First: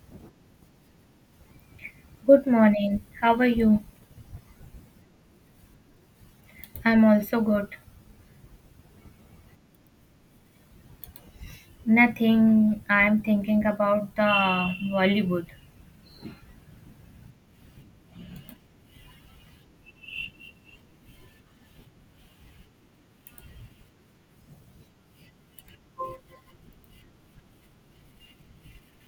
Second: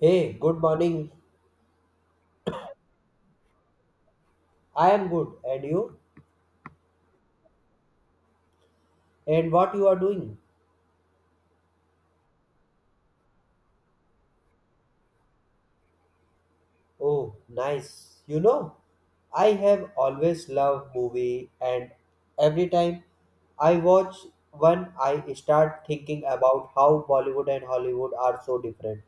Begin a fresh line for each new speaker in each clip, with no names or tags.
Hey, good morning.
Good morning. How are you?
I am good. And you?
I'm also good.
And what you are doing?
Nothing. I'm thinking about the Bollywood.
Oh, nice. You know, I have always loved movie and every time I watch one I start thinking about how Bollywood and Hollywood are so different.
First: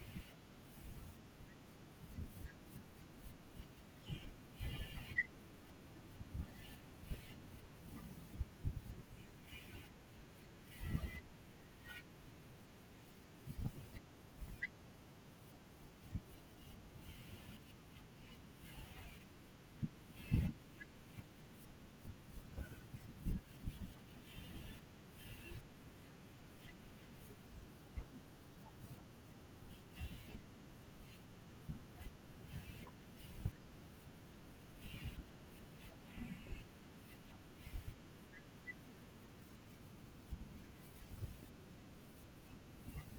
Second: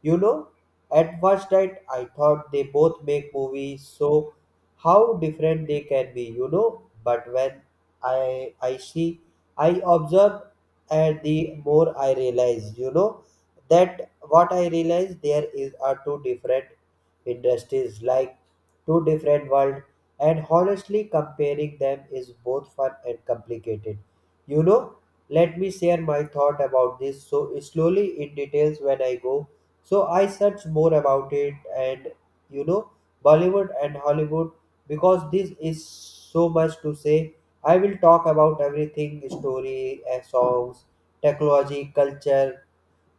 You know, at first sight I thought they both make movies so how different they can be, you know, but when I see I observe and the more I realize, you know, that what I realize there is are two different industries like two different worlds, and honestly comparing them is both fun and complicated, you know. Let me share my thought about this so slowly in details when I go. So I search more about it and, you know, Bollywood and Hollywood, because this is so much to say I will talk about everything: story, songs, technology, culture,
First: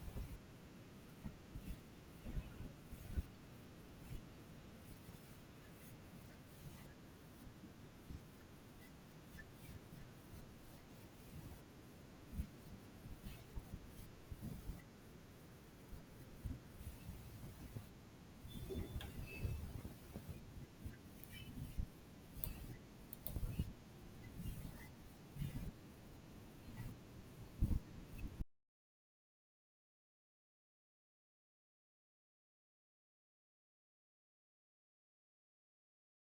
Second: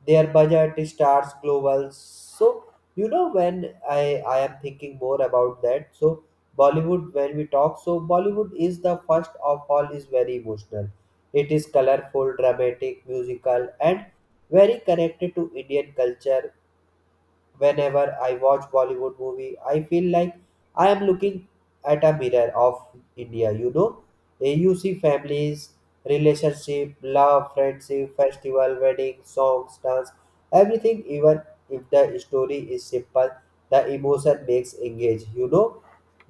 their budget starts global. So, you know, when I am thinking more about that, so Bollywood, when we talk, so Bollywood is, the first of all, is very emotional. It is colorful, dramatic, musical and very connected to Indian culture. Whenever I watch Bollywood movie, I feel like I am looking at a mirror of India, you know. You see families, relationship, love, friendship, festival, wedding, songs, dance, everything. Even if the story is simple, the emotion makes engage, you know,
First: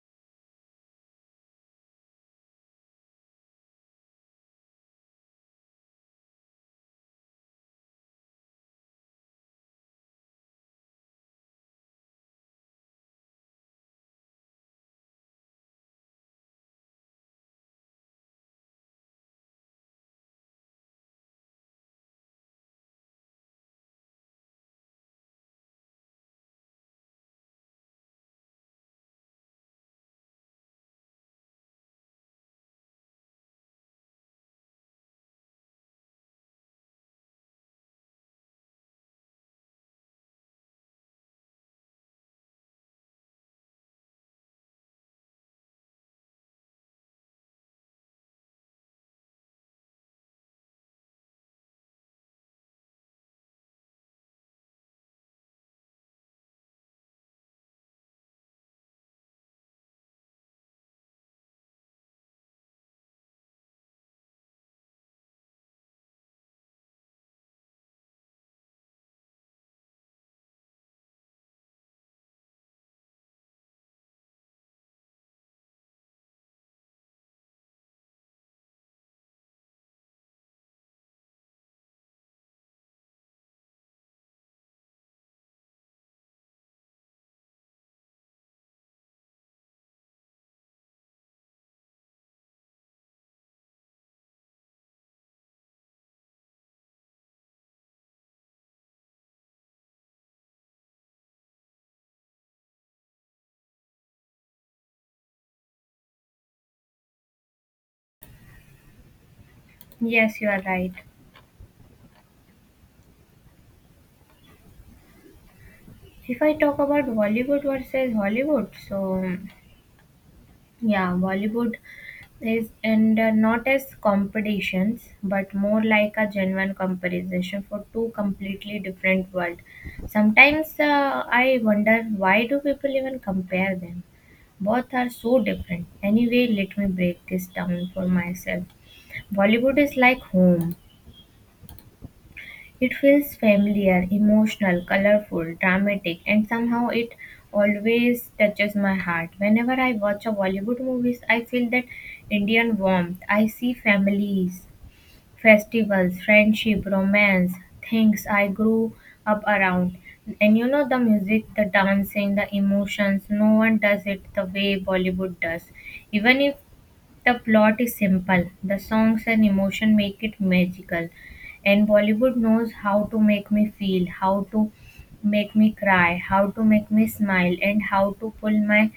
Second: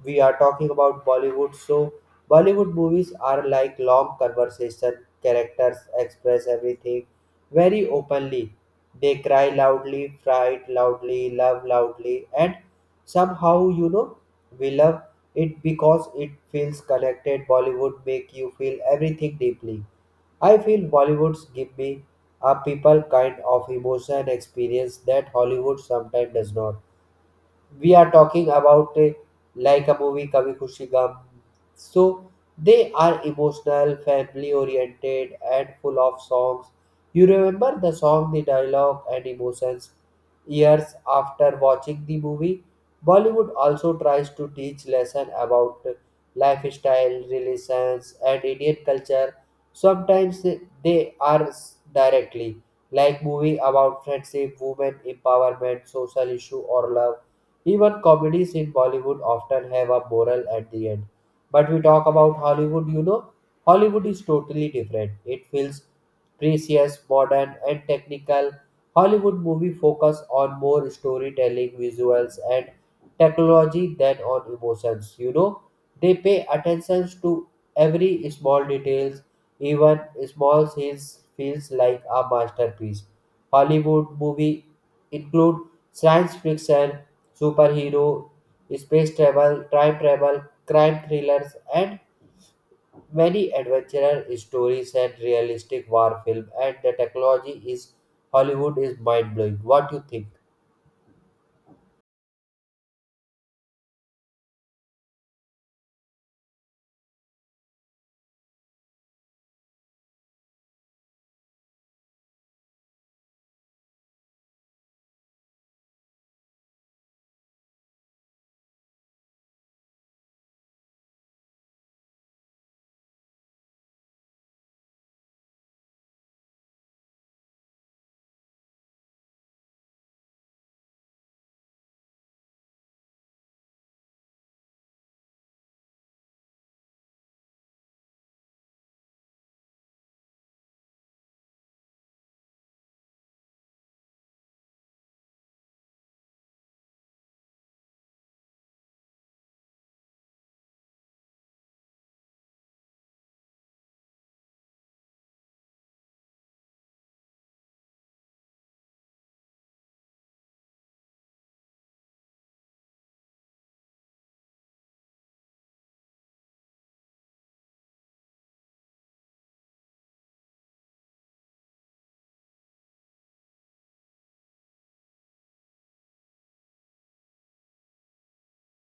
we are talking about Bollywood. So Bollywood movies are like long conversation. Characters express everything very openly. They cry loudly, fight loudly, love loudly, and somehow, you know, we love it because it feels connected. Bollywood make you feel everything deeply. I feel Bollywoods give me a people kind of emotion and experience that Hollywood sometimes does not. We are talking about like a movie Kabhi Khushi Gum. So they are emotional, family oriented, and full of songs. You remember the song, the dialogue, and emotions years after watching the movie. Bollywood also tries to teach lesson about lifestyle, relations, and Indian culture. Sometimes directly like movie about friendship, women empowerment, social issue, or love. Even comedies in Bollywood often have a moral at the end. But we talk about Hollywood, you know, Hollywood is totally different. It feels precious, modern, and technical. Hollywood movie focus on more storytelling, visuals, and technology than on emotions. You know, they pay attention to every small details, even small scenes feels like a masterpiece. Hollywood movies include science fiction, superhero, space travel, time travel, crime thrillers, and many adventure stories and realistic war film. And the technology is Hollywood is mind blowing. What do you think?
Yes, you are right. If I talk about Bollywood versus Hollywood, so yeah, Bollywood is and not as competitions, but more like a genuine comparison for two completely different world. Sometimes I wonder why do people even compare them? Both are so different. Anyway, let me break this down for myself. Bollywood is like home. It feels familiar, emotional, colorful, dramatic, and somehow it always touches my heart. Whenever I watch a Bollywood movies, I feel that Indian warmth. I see families, festivals, friendship, romance, things I grew up around. And you know the music, the dancing, the emotions, no one does it the way Bollywood does. Even if the plot is simple, the songs and emotion make it magical. And Bollywood knows how to make me feel, how to make me cry, how to make me smile, and how to pull my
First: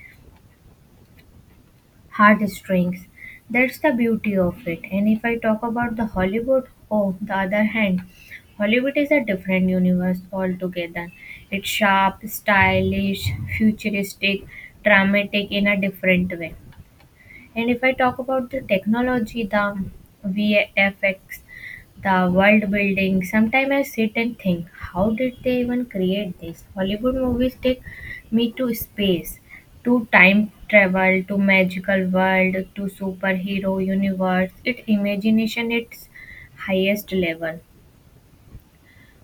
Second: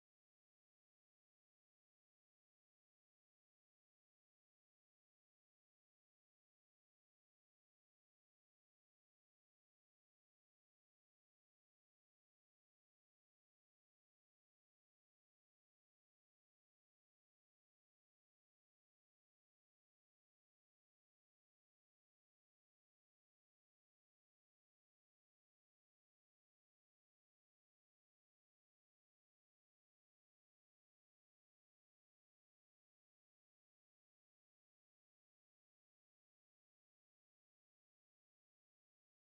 heartstrings. That's the beauty of it. And if I talk about the Hollywood, oh, the other hand, Hollywood is a different universe altogether. It's sharp, stylish, futuristic, dramatic in a different way. And if I talk about the technology, the VFX, the world building, sometimes I sit and think, how did they even create this? Hollywood movies take me to space, to time travel, to magical world, to superhero universe. It imagination its highest level.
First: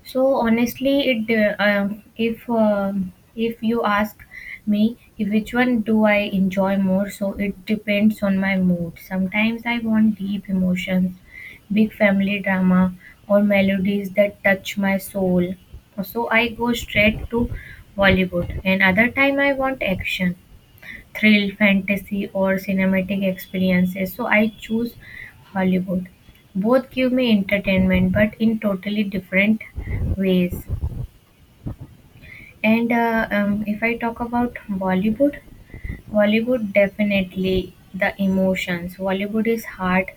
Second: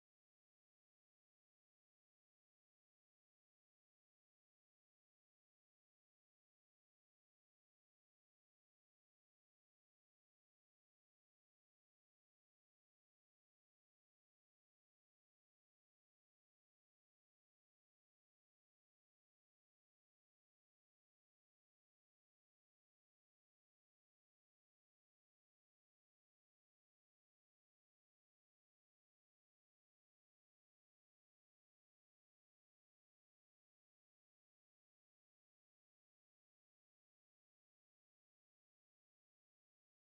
So honestly, it if you ask me if which one do I enjoy more, so it depends on my mood. Sometimes I want deep emotions, big family drama, or melodies that touch my soul. So I go straight to Bollywood, and other time I want action thrill, fantasy, or cinematic experiences. So I choose Hollywood. Both give me entertainment, but in totally different ways. And if I talk about Bollywood, Bollywood definitely the emotions. Bollywood is heart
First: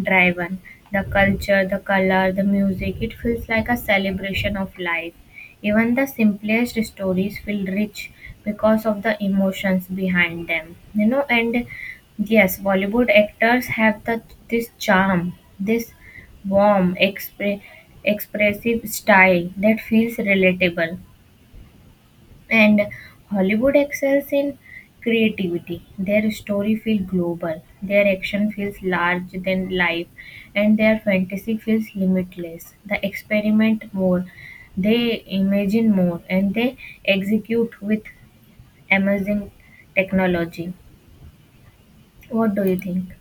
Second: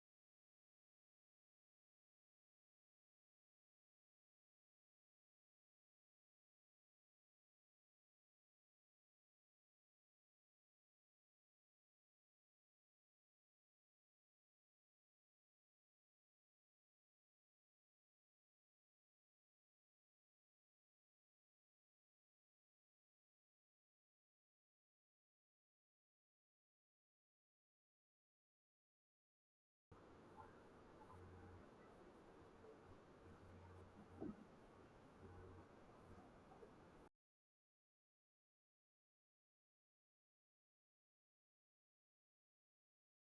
driven. The culture, the color, the music, it feels like a celebration of life. Even the simplest stories feel rich because of the emotions behind them. You know, and yes, Bollywood actors have the this charm, this warm, expressive style that feels relatable. And Hollywood excels in creativity. Their story feels global, their action feels larger than life, and their fantasy feels limitless. They experiment more, they imagine more, and they execute with amazing technology. What do you think?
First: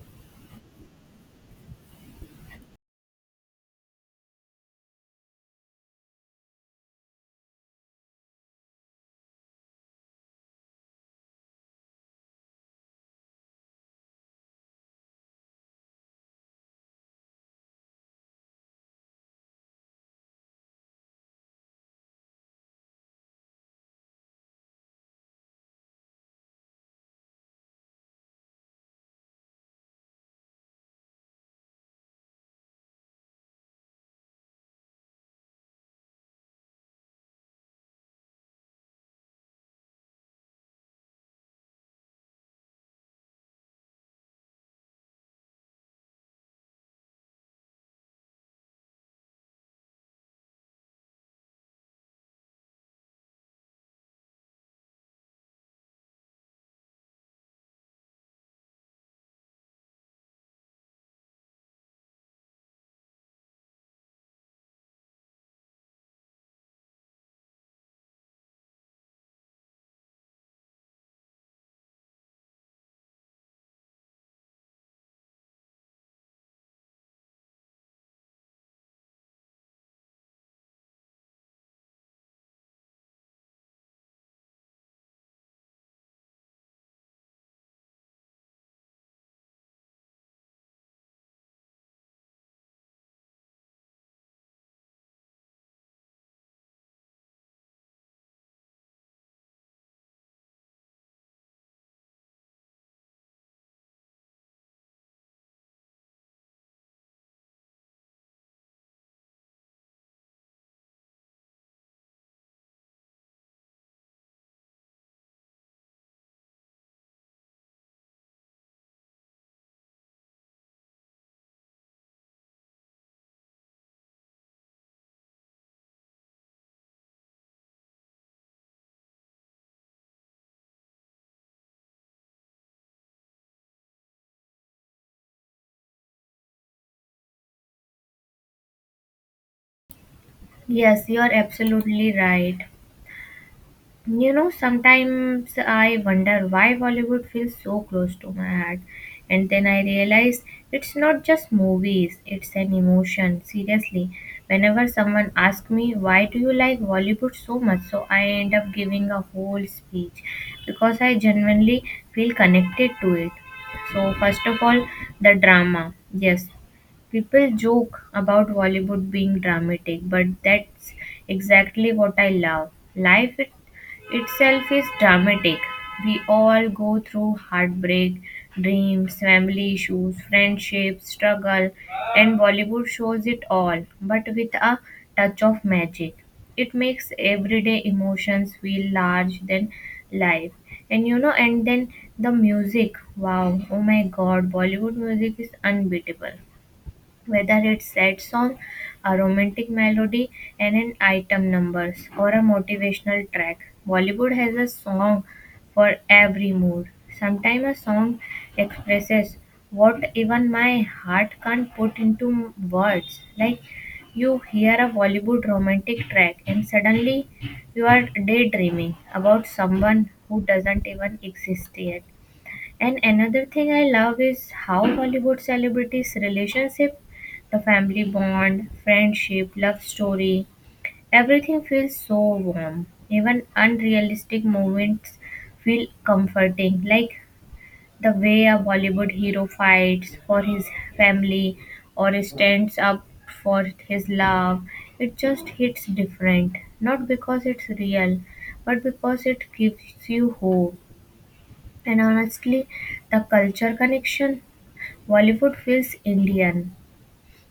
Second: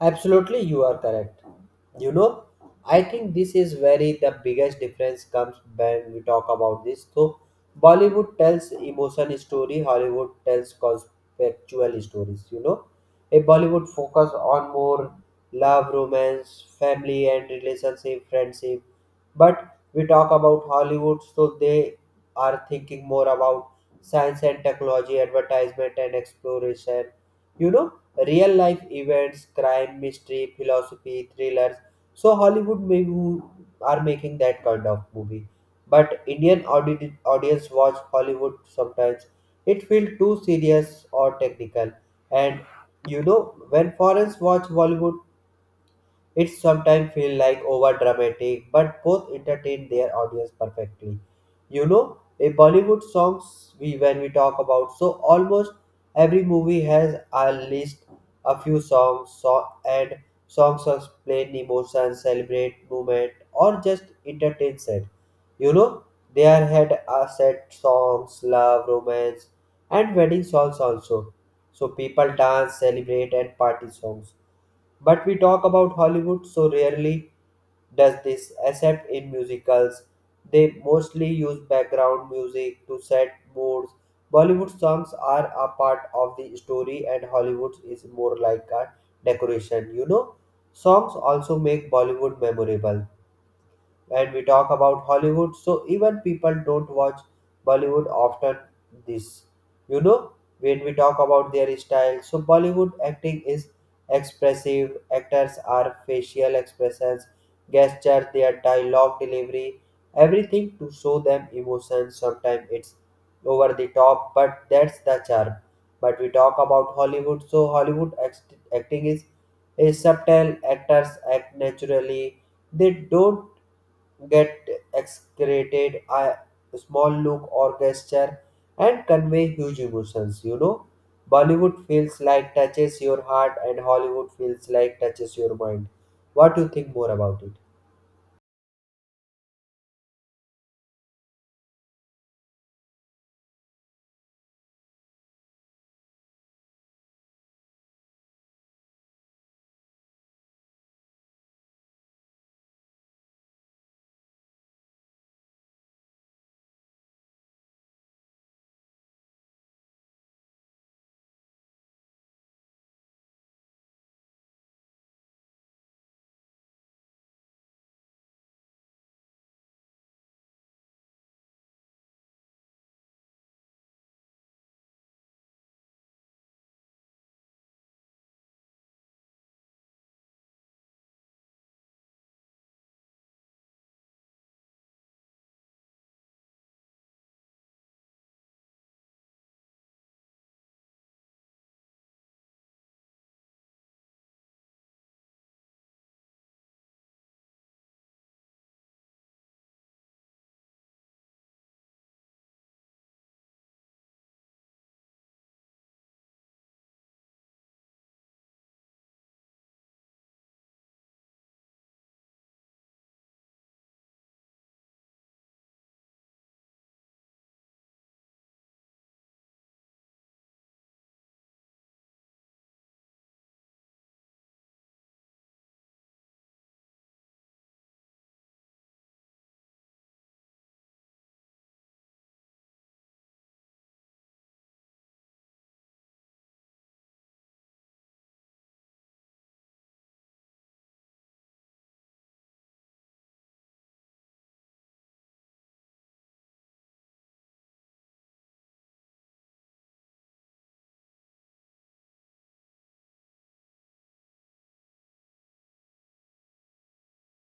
Absolutely, you are correct. You know, I think this is where the biggest difference comes when we talk about this. So Bollywood tells emotion story, Hollywood tells conceptual stories. You know, a Bollywood focus on more love, romance, family, and relationship, friendship. But we talk about Hollywood, so they are thinking more about science and technology, advertisement and exploration, you know, real life events, crime, mystery, philosophy, thrillers. So Hollywood maybe are making that kind of movie, but Indian audience watch Hollywood sometimes, it feel too serious or technical. And, you know, when foreigners watch Bollywood it sometimes feel like over dramatic, but both entertain their audience perfectly. You know, a Bollywood songs, we when we talk about, so almost every movie has a list, a few songs so, and songs explain emotions, celebrate movement or just entertain set. You know, they are had a set songs, love, romance and wedding songs also. So people dance, celebrate and party songs, but we talk about Hollywood, so rarely does this, except in musicals. They mostly use background music to set moods. Bollywood songs are a part of the story, and Hollywood is more like a decoration. You know, songs also make Bollywood memorable when we talk about Hollywood. So even people don't watch Bollywood often this. You know, when we talk about their style, so Bollywood acting is expressive. Actors are facial expressions, gestures, their dialogue delivery, everything to show them emotions. Sometimes it's over the top, but that's the charm. But we talk about Hollywood, so Hollywood acting is subtle. Actors act naturally. They don't get excreted a small look or gesture and convey huge emotions, you know. Bollywood feels like touches your heart and Hollywood feels like touches your mind. What do you think more about it?
Yes, you are absolutely right. You know, sometimes I wonder why Bollywood feels so close to my heart, and then I realize it's not just movies, it's an emotion. Seriously, whenever someone asks me, Why do you like Bollywood so much? So I end up giving a whole speech because I genuinely feel connected to it. So, first of all, the drama. Yes, people joke about Bollywood being dramatic, but that's exactly what I love. Life it itself is dramatic. We all go through heartbreak, dreams, family issues, friendships, struggle, and Bollywood shows it all, but with a touch of magic. It makes everyday emotions feel large than life. And you know, and then the music wow, oh my god, Bollywood music is unbeatable whether it sets on a romantic melody and an item numbers or a motivational track. Bollywood has a song for every mood. Sometimes a song expresses what even my heart can't put into words. Like you hear a Bollywood romantic track and suddenly you are daydreaming about someone who doesn't even exist yet. And another thing I love is how Hollywood celebrities' relationship, the family bond, friendship, love story, everything feels so warm. Even unrealistic moments feel comforting, like the way a Bollywood hero fights for his family or stands up for his love. It just hits different, not because it's real, but because it gives you hope. And honestly, the culture connection, Bollywood feels Indian.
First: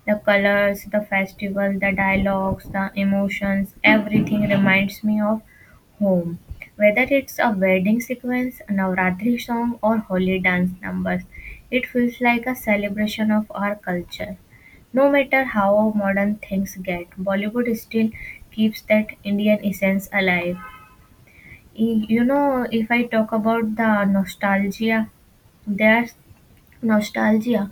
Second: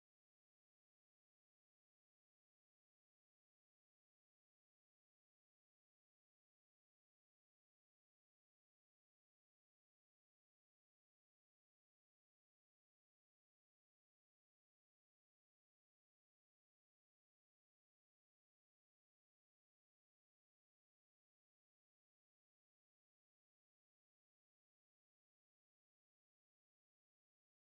The colors, the festival, the dialogues, the emotions, everything reminds me of home. Whether it's a wedding sequence, a Navratri song, or holy dance numbers, it feels like a celebration of our culture. No matter how modern things get, Bollywood still keeps that Indian essence alive. You know, if I talk about the nostalgia, there's nostalgia.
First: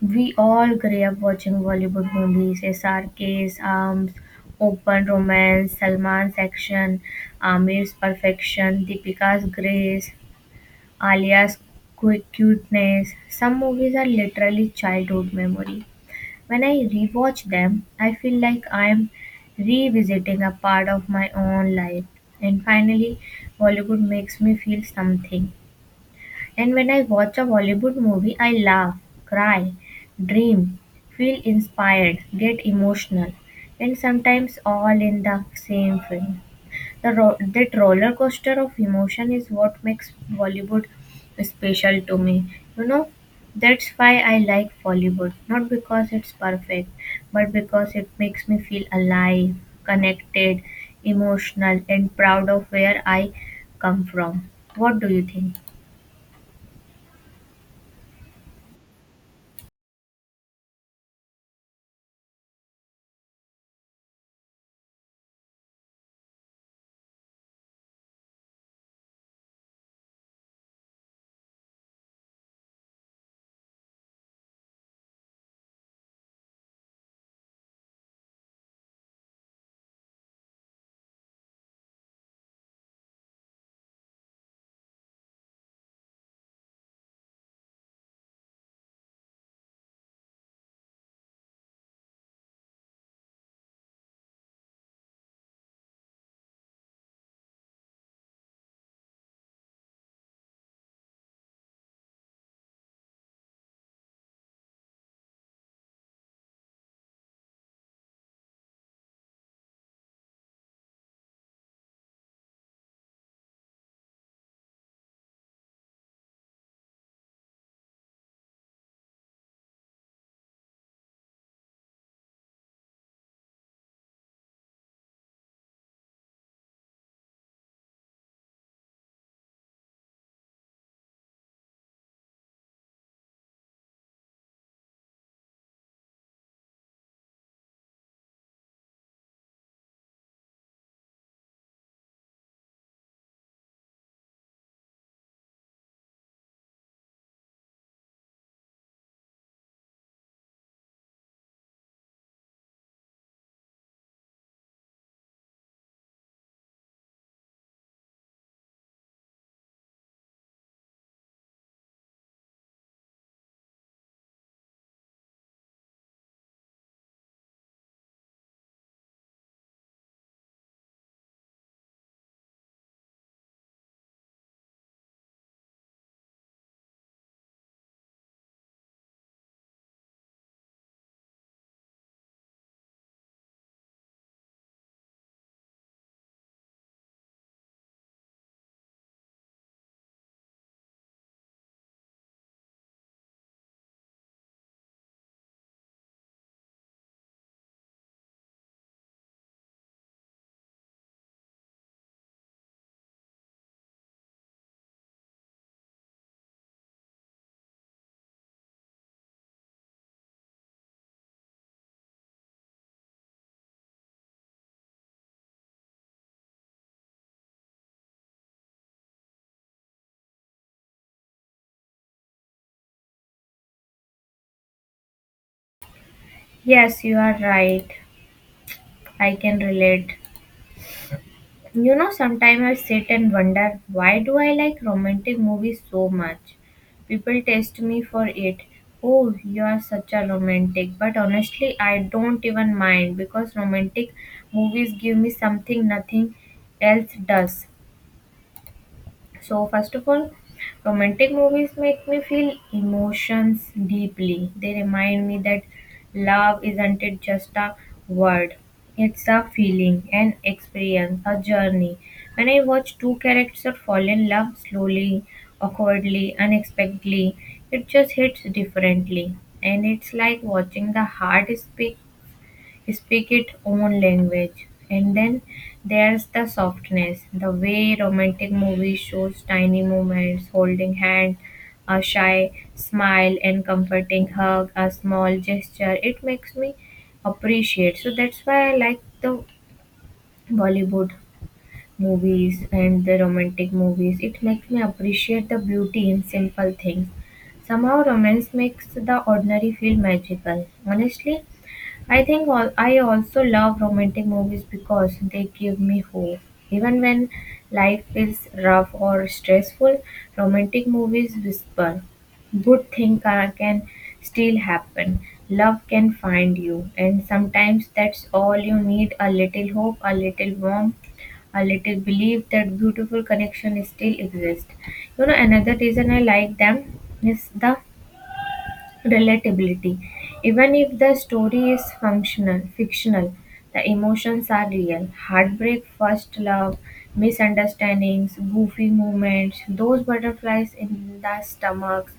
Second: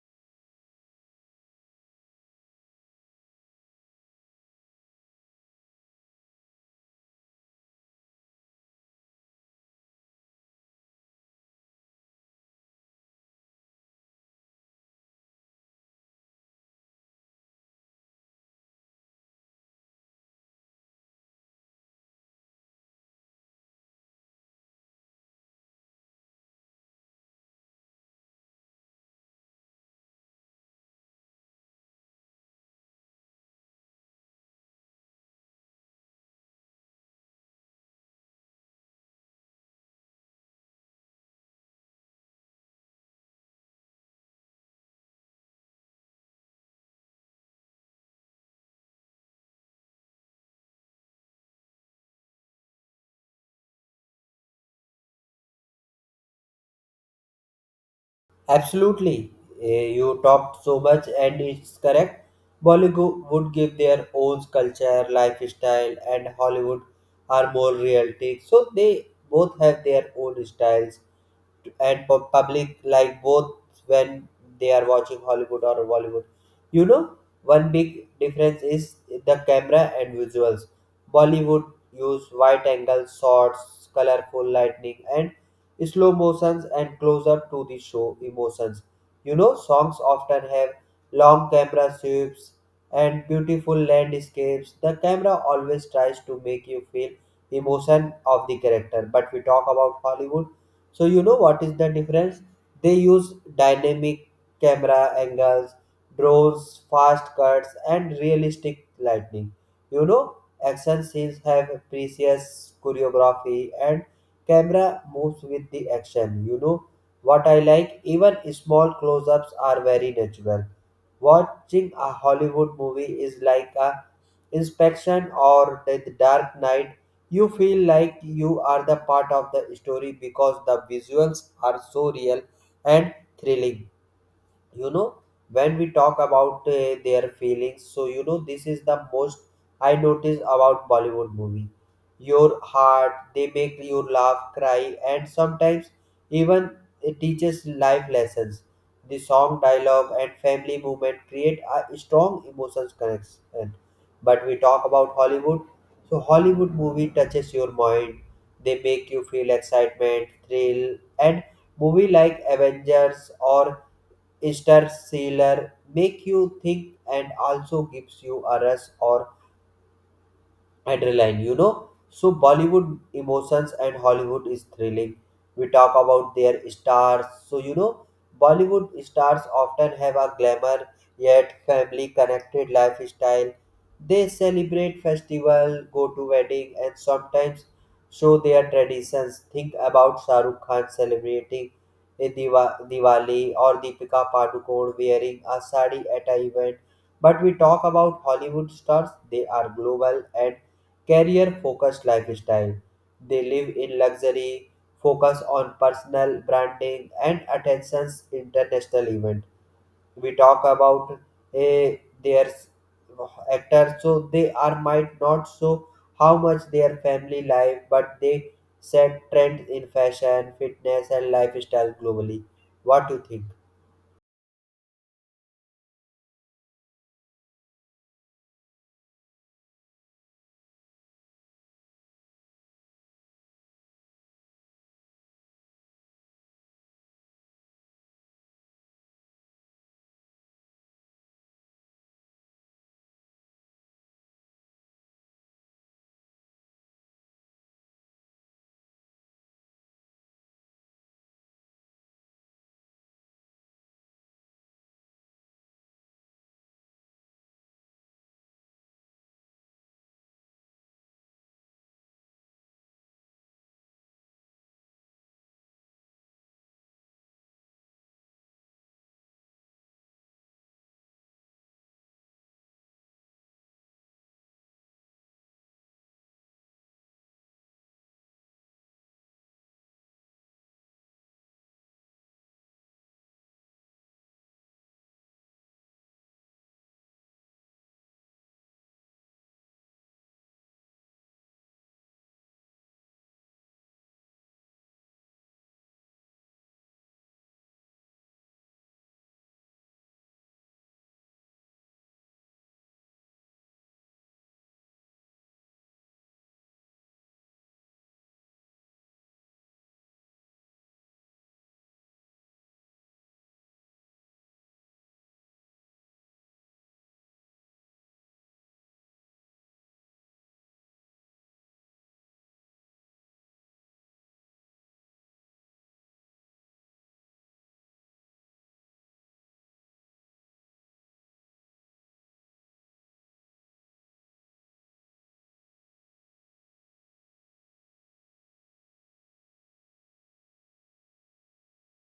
We all grew up watching Bollywood movies, SRK's Arms, Open Romance, Salman's Action, Amir's Perfection, Deepika's Grace, Alia's Cuteness. Some movies are literally childhood memory. When I rewatch them, I feel like I'm revisiting a part of my own life. And finally, Bollywood makes me feel something. And when I watch a Bollywood movie, I laugh, cry, dream, feel inspired, get emotional, and sometimes all in the same film. That roller coaster of emotion is what makes Bollywood special to me. You know, that's why I like Bollywood. Not because it's perfect, but because it makes me feel alive, connected, emotional, and proud of where I come from. What do you think?
Absolutely. You talked so much and it's correct. Bollywood would give their own culture, lifestyle, and Hollywood are more realistic. So they both have their own styles, and public like both when they are watching Hollywood or Bollywood. You know, one big difference is the camera and visuals. Bollywood use wide angle shots, colorful lightning, and slow motions and close up to the show emotions. You know, songs often have long camera sweeps and beautiful landscapes. The camera always tries to make you feel emotion of the character. But we talk about Hollywood, so you know what is the difference? They use dynamic camera angles, drones, fast cuts, and realistic lighting. You know, action scenes have a precious choreography and camera moves with the action. You know what I like? Even small close-ups are very natural. Watching a Hollywood movie is like a inspection or the Dark Knight, you feel like you are the part of the story because the visuals are so real and thrilling. You know, when we talk about their feelings, so you know this is the most I notice about Bollywood movie, your heart, they make you laugh, cry, and sometimes even it teaches life lessons. The song, dialogue, and family movement create a strong emotions connection. But we talk about Hollywood, so Hollywood movie touches your mind. They make you feel excitement, thrill, and movie like Avengers or Interstellar make you think and also gives you a rush or adrenaline, you know. So Bollywood emotions and Hollywood is thrilling. We talk about their stars. So you know, Bollywood stars often have a glamour yet family connected lifestyle. They celebrate festival, go to wedding, and sometimes show their traditions. Think about Shah Rukh Khan celebrating a Diwali or Deepika Padukone wearing a sari at a event. But we talk about Hollywood stars, they are global and career focused lifestyle. They live in luxury, focus on personal branding and attention's international event. We talk about eh, their s- actors, so they are might not so how much their family life, but they set trends in fashion, fitness, and lifestyle globally. What do you think?
Yes, you are right. I can relate. You know, sometimes I sit and wonder why do I like romantic movies so much? People test me for it. Oh, you are such a romantic. But honestly, I don't even mind because romantic movies give me something nothing else does. So, first of all, romantic movies make me feel emotions deeply. They remind me that love isn't it just a word, it's a feeling, an experience, a journey. When I watch two characters fall in love slowly, awkwardly, unexpectedly, it just hits differently. And it's like watching the heart speak its own language. And then there's the softness, the way romantic movies shows tiny moments, holding hand, a shy smile and comforting hug, a small gesture. It makes me appreciate. So that's why I like the Bollywood movies and the romantic movies. It makes me appreciate the beauty in simple things. Somehow romance makes the ordinary feel magical. Honestly, I think all, I also love romantic movies because they give me hope. Even when life feels rough or stressful, romantic movies whisper, good things can still happen. Love can find you. And sometimes that's all you need a little hope, a little warmth, a little belief that beautiful connection still exists. You know, another reason I like them is the Relatability. Even if the story is functional, fictional, the emotions are real. Heartbreak, first love, misunderstandings, goofy moments, those butterflies in the stomach,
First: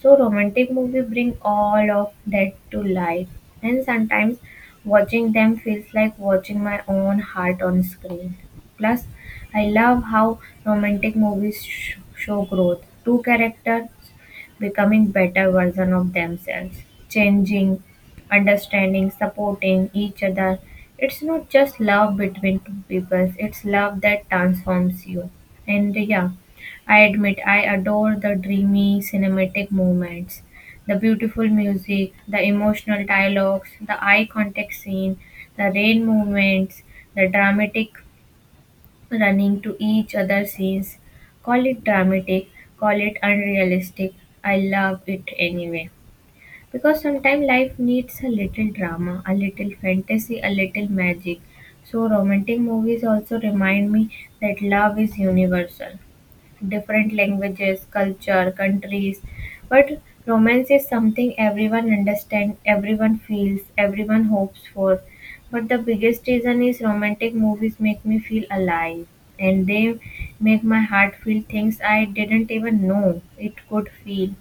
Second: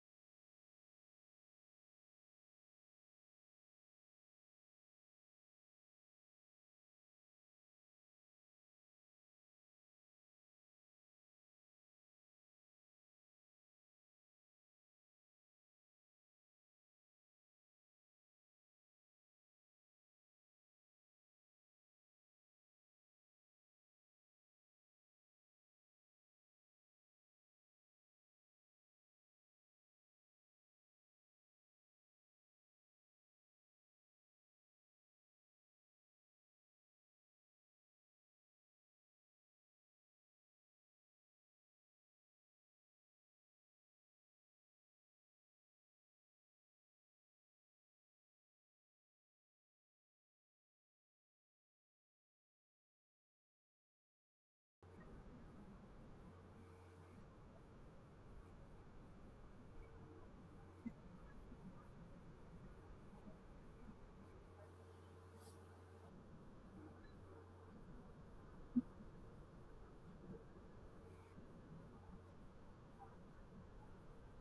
so romantic movies bring all of that to life, and sometimes watching them feels like watching my own heart on screen. Plus, I love how romantic movies show growth. Two characters becoming better version of themselves, changing, understanding, supporting each other. It's not just love between two people, it's love that transforms you. And yeah, I admit I adore the dreamy cinematic moments, the beautiful music, the emotional dialogues, the eye contact scene, the rain movements, the dramatic running to each other scenes. Call it dramatic, call it unrealistic. I love it anyway. Because sometimes life needs a little drama, a little fantasy, a little magic. So romantic movies also remind me that love is universal different languages, culture, countries. But romance is something everyone understands, everyone feels, everyone hopes for. But the biggest reason is romantic movies make me feel alive and they make my heart feel things I didn't even know it could feel.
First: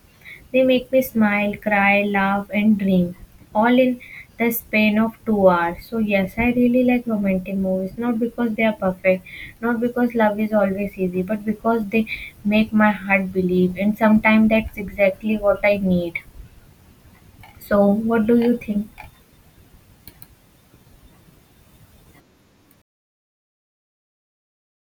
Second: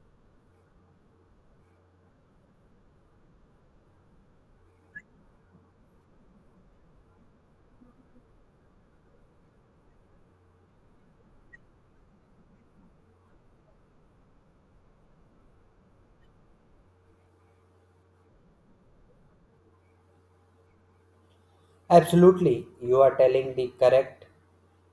They make me smile, cry, laugh, and dream, all in the span of 2 hours. So, yes, I really like romantic movies, not because they are perfect, not because love is always easy, but because they make my heart believe, and sometimes that's exactly what I need. So, what do you think?
Absolutely, you are telling the correct.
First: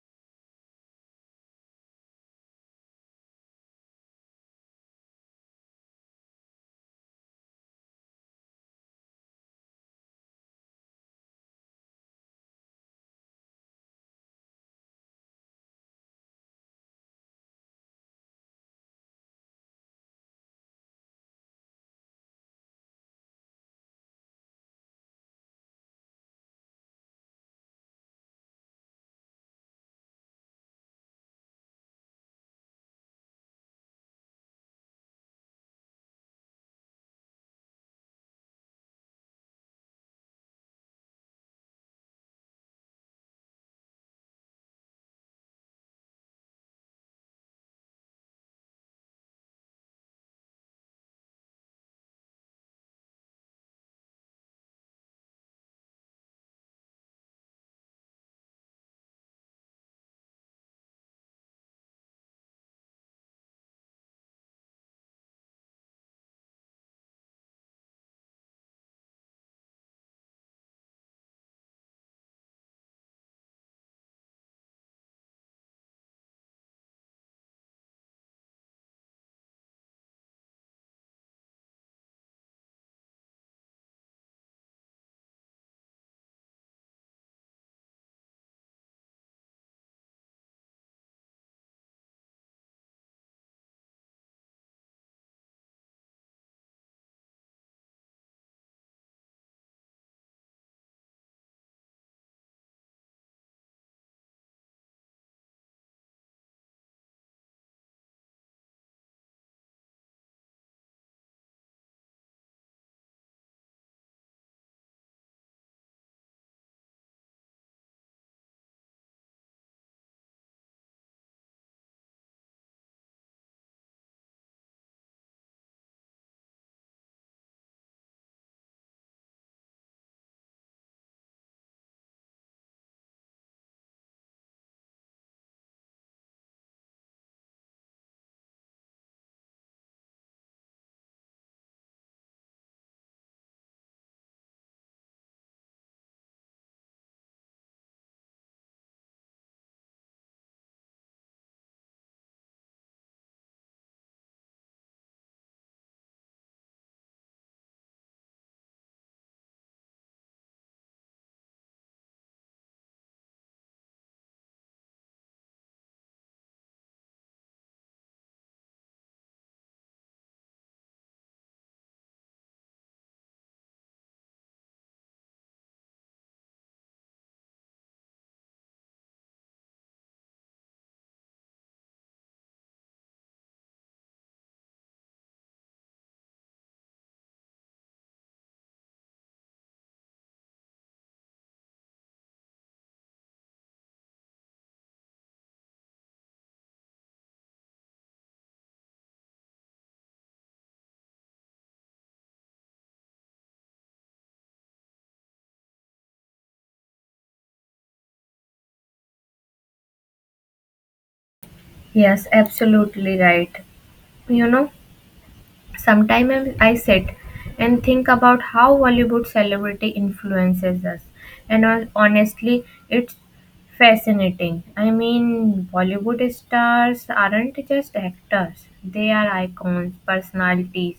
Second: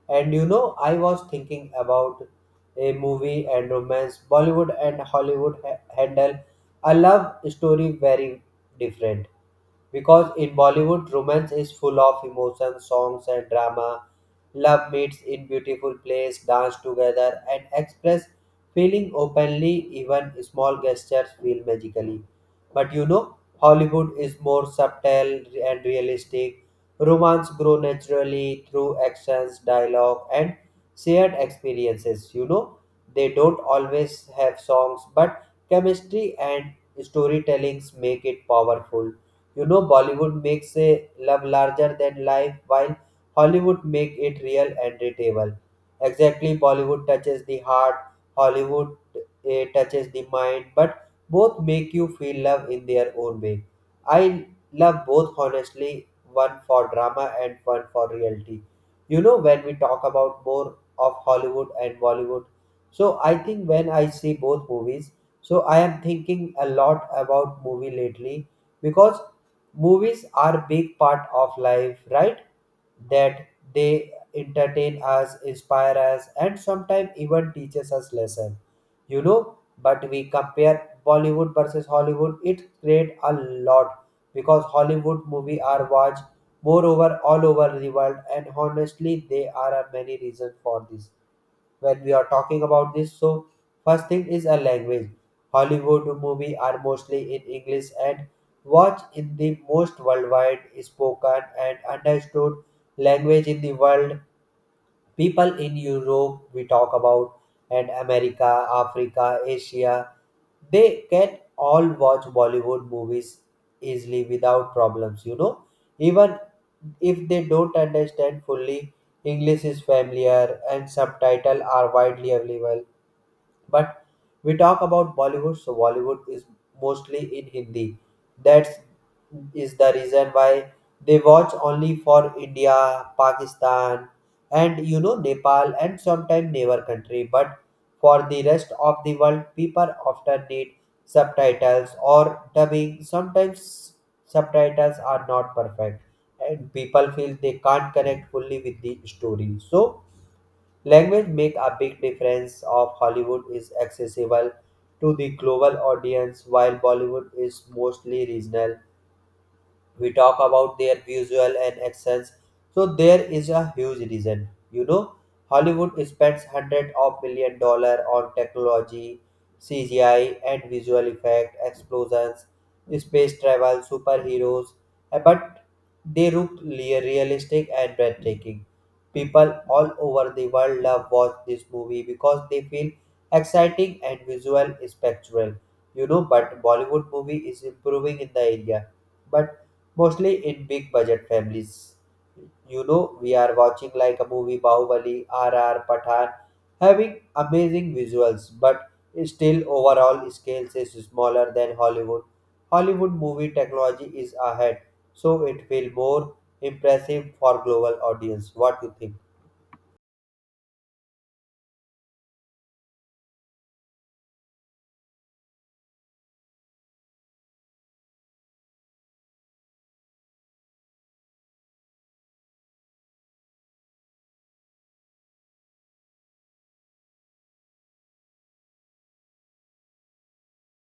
And you know, I was thinking about a movie and romance. Bollywood and Hollywood handle a love story very different, because in Bollywood, romance is full of emotion, songs, and drama. Love meets in beautiful place, dance together, and express feeling openly. Even small gestures feel magically. But you know, Hollywood is more subtle and realistic. Romance grow naturally through actions, dialogue, and shared experiences. You know, they don't always have songs, but chemistry and storytellings make it powerful. You know, Bollywood makes a love larger than life, while Hollywood make it real and relatable. Exactly, Bollywood touches the heart, Hollywood touches the mind, but both make you feel love in their own way. I love both honestly, one for drama and one for reality. You know, when we talk about more of Hollywood and Bollywood, so I think when I see both movies, so I am thinking a lot about movie lately because movies are big part of life, right? That they entertain us, inspire us, and sometimes even teaches us lesson. You know, but we compare Bollywood versus Hollywood, it create a lot because Hollywood movie are watched moreover all over the world, and honestly there are many reasons for this. When we are talking about this, so first thing is a language. Hollywood movie are mostly in English and watched in the most worldwide spoken and understood language in the world. People in Europe, we talk about, and America, Africa, Asia, they can all watch Bollywood movies easily without problems, you know. Even if they don't understand fully, English is familiar and subtitles are widely available. But we talk about Bollywood, so Bollywood is mostly in Hindi. That's the reason why they watch only for India, Pakistan, and you know Nepal and sometimes neighbor country. But for the rest of the world, people often need subtitles or dubbing. Sometimes subtitles are not perfect, and people feel they can't connect fully with the story. So language make a big difference of Hollywood is accessible to the global audience while Bollywood is mostly regional. We talk about their visual and accents, so there is a huge reason. You know, Hollywood spends hundreds of million dollar on technology, CGI, and visual effect explosions, space travel, superheroes, but they look realistic and breathtaking. People all over the world love watch this movie because they feel exciting and visual spectral. You know, but Bollywood movie is improving in the area, but mostly in big budget families. You know, we are watching like a movie Bahubali, RR, Pathan, having amazing visuals, but still overall scales is smaller than Hollywood. Hollywood movie technology is ahead, so it feel more impressive for global audience. What you think?
Yes, absolutely right. You know, Sometimes I sit and think about how Bollywood celebrity influences us. And honestly, it's fascinating. I mean, Bollywood stars aren't just actors, they are icons, personalities,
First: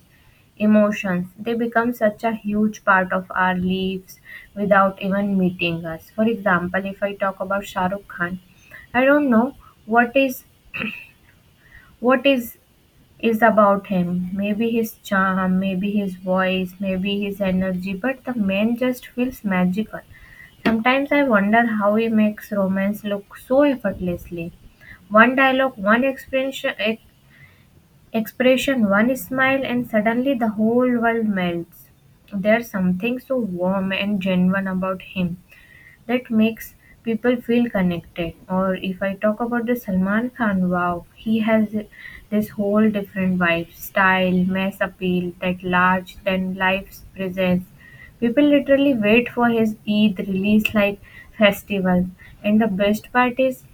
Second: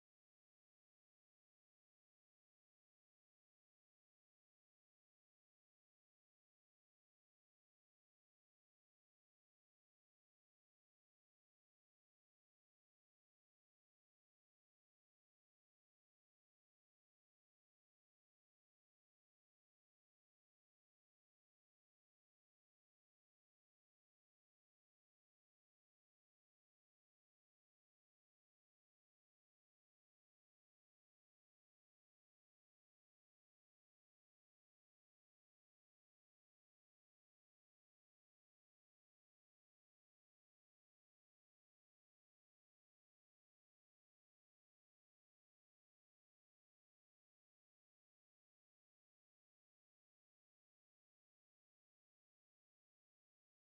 emotions. They become such a huge part of our lives without even meeting us. For example, if I talk about Shah Rukh Khan, I don't know what is what is about him. Maybe his charm, maybe his voice, maybe his energy, but the man just feels magical. Sometimes I wonder how he makes romance look so effortlessly. One dialogue, one expression, expression, one smile, and suddenly the whole world melts. There's something so warm and genuine about him that makes people feel connected. Or if I talk about the Salman Khan, wow, he has this whole different vibe, style, mass appeal, that large than life's presence. People literally wait for his Eid release like festival. And the best part is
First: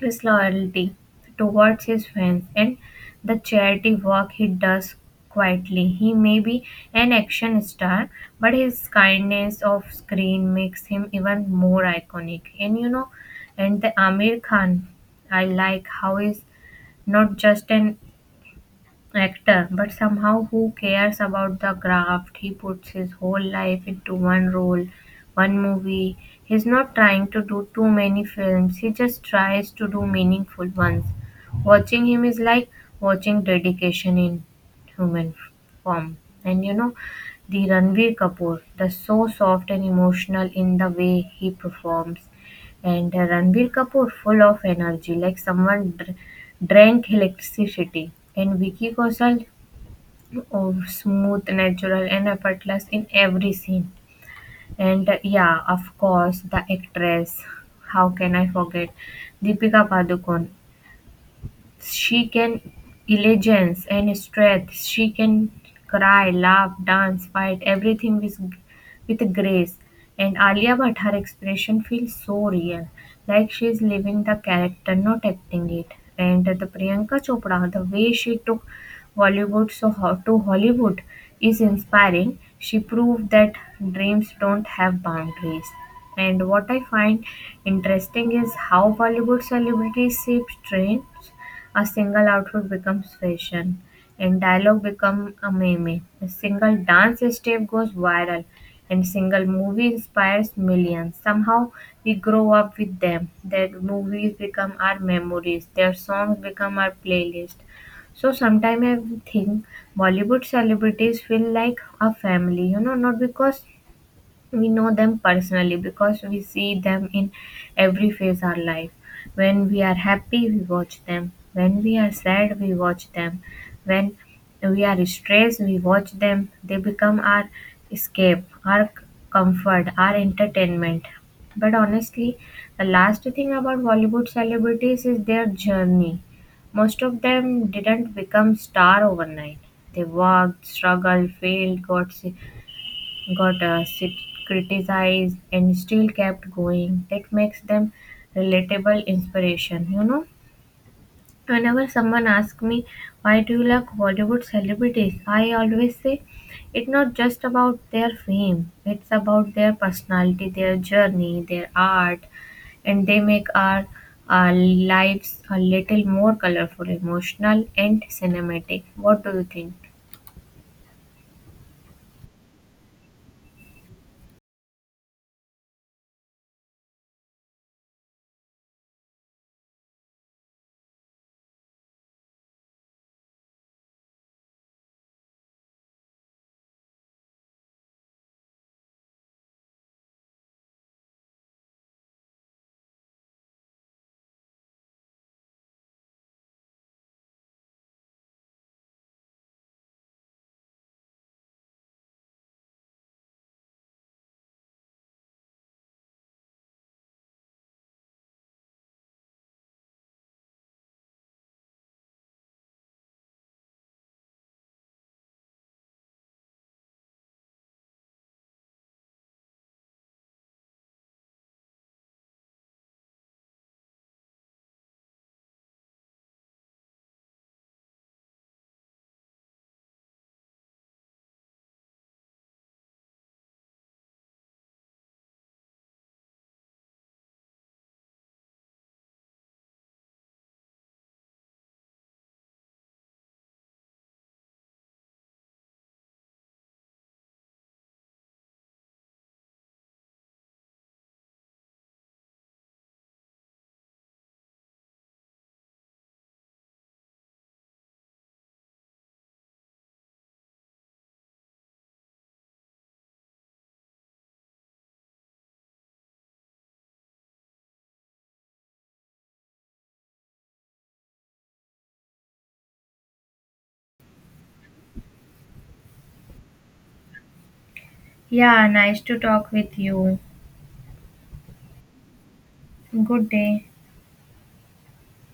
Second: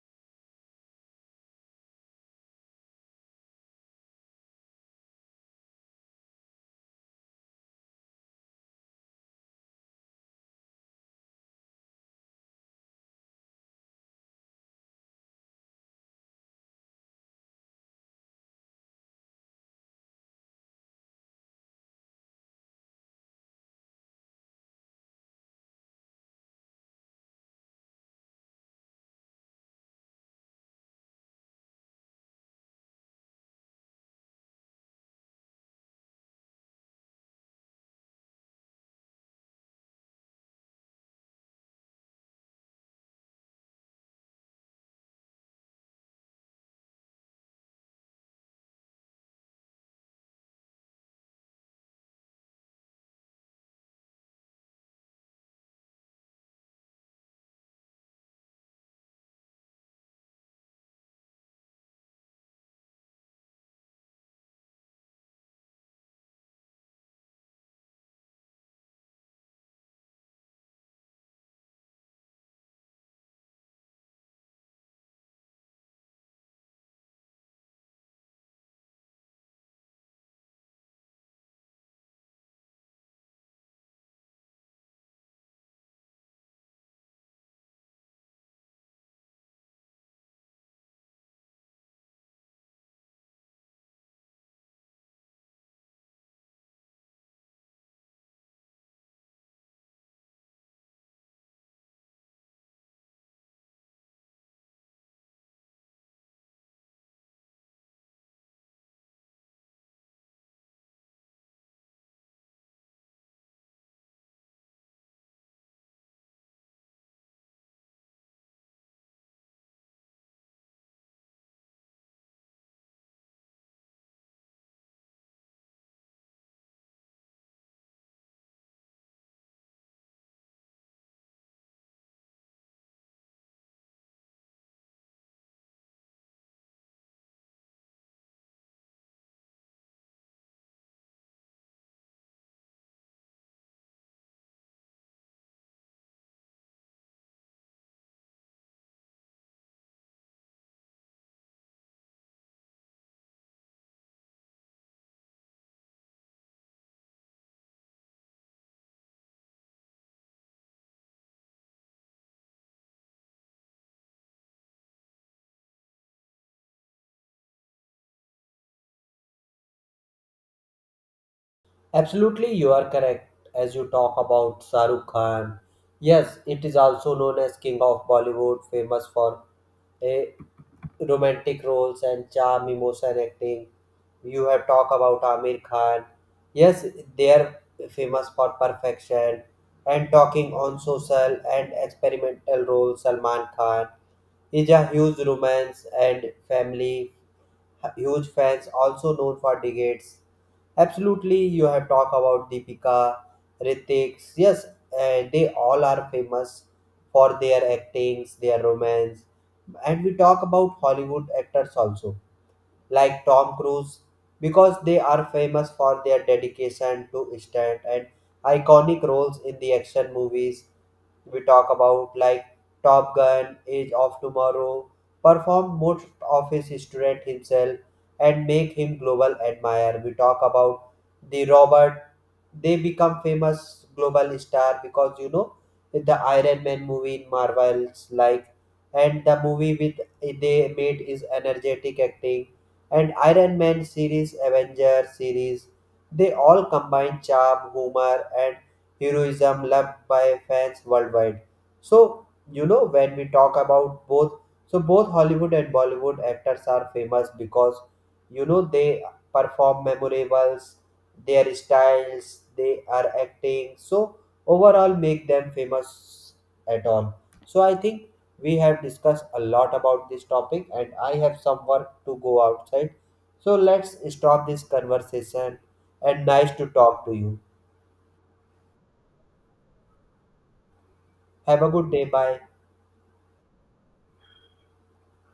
his loyalty towards his fans and the charity work he does quietly. He may be an action star, but his kindness off screen makes him even more iconic. And you know, and the Amir Khan, I like how he's not just an actor, but somehow who cares about the craft? He puts his whole life into one role, one movie. He's not trying to do too many films, he just tries to do meaningful ones. Watching him is like watching dedication in human form. And you know, the Ranveer Kapoor, the so soft and emotional in the way he performs and Ranveer Kapoor full of energy, like someone Drank Electricity and Vicky Kaushal oh, smooth, natural, and effortless in every scene. And yeah, of course, the actress. How can I forget? Deepika Padukone. She can diligence and strength. She can cry, laugh, dance, fight everything with grace. And Alia Bhatt, her expression feels so real, like she is living the character, not acting it. And the Priyanka Chopra, the way she took Bollywood to Hollywood is inspiring. She proved that dreams don't have boundaries. And what I find interesting is how Bollywood celebrities shape trends. A single outfit becomes fashion, and dialogue become a meme. A single dance step goes viral, and single movie inspires millions. Somehow we grow up with them. Their movies become our memories. Their songs become our playlist. So sometimes I think Bollywood celebrities feel like a family, you know, not because we know them personally because we see them in every phase of our life when we are happy we watch them when we are sad we watch them when we are stressed we watch them they become our escape comfort our entertainment but honestly the last thing about bollywood celebrities is their journey most of them didn't become star overnight they worked struggled failed got sick got uh, sit- criticized and still kept going that makes them relatable inspiration you know whenever someone asks me why do you like bollywood celebrities I always say it's not just about their fame it's about their personality their journey their art and they make our lives a little more colorful emotional and cinematic what do you think
Absolutely, you are correct. As you talk about Sarukh Khan, yes, it is also known as King of Bollywood, famous for a romantic roles and charm, emotion, acting. You have talked about Amir Khan. Yes, they are famous for perfection and talking on social and experimental roles. Salman Khan is a huge romance and family, huge fans, also known for decades. Absolutely, you have talked about Deepika, Ritik. Yes, they all are famous for their actings, their romance. And we talk about Hollywood actors also, like Tom Cruise, because they are famous for their dedication to stunt and iconic roles in the action movies. We talk about like Top Gun, Age of Tomorrow, perform most of his stunt himself and make him global admirer. We talk about the Robert, they become famous global star because you know the Iron Man movie in Marvel's like, and the movie with they made is energetic acting and Iron Man series, Avenger series, they all combine charm, humor, and heroism loved by fans worldwide. So, you know, when we talk about both, so both Hollywood and Bollywood actors are famous because, you know, they perform memorables, their styles, they are acting, so overall make them famous at all. So I think we have discussed a lot about this topic, and I have some work to go outside. So let's stop this conversation. And nice to talk to you.
yeah nice to talk with you
Have a good day. Bye.
good day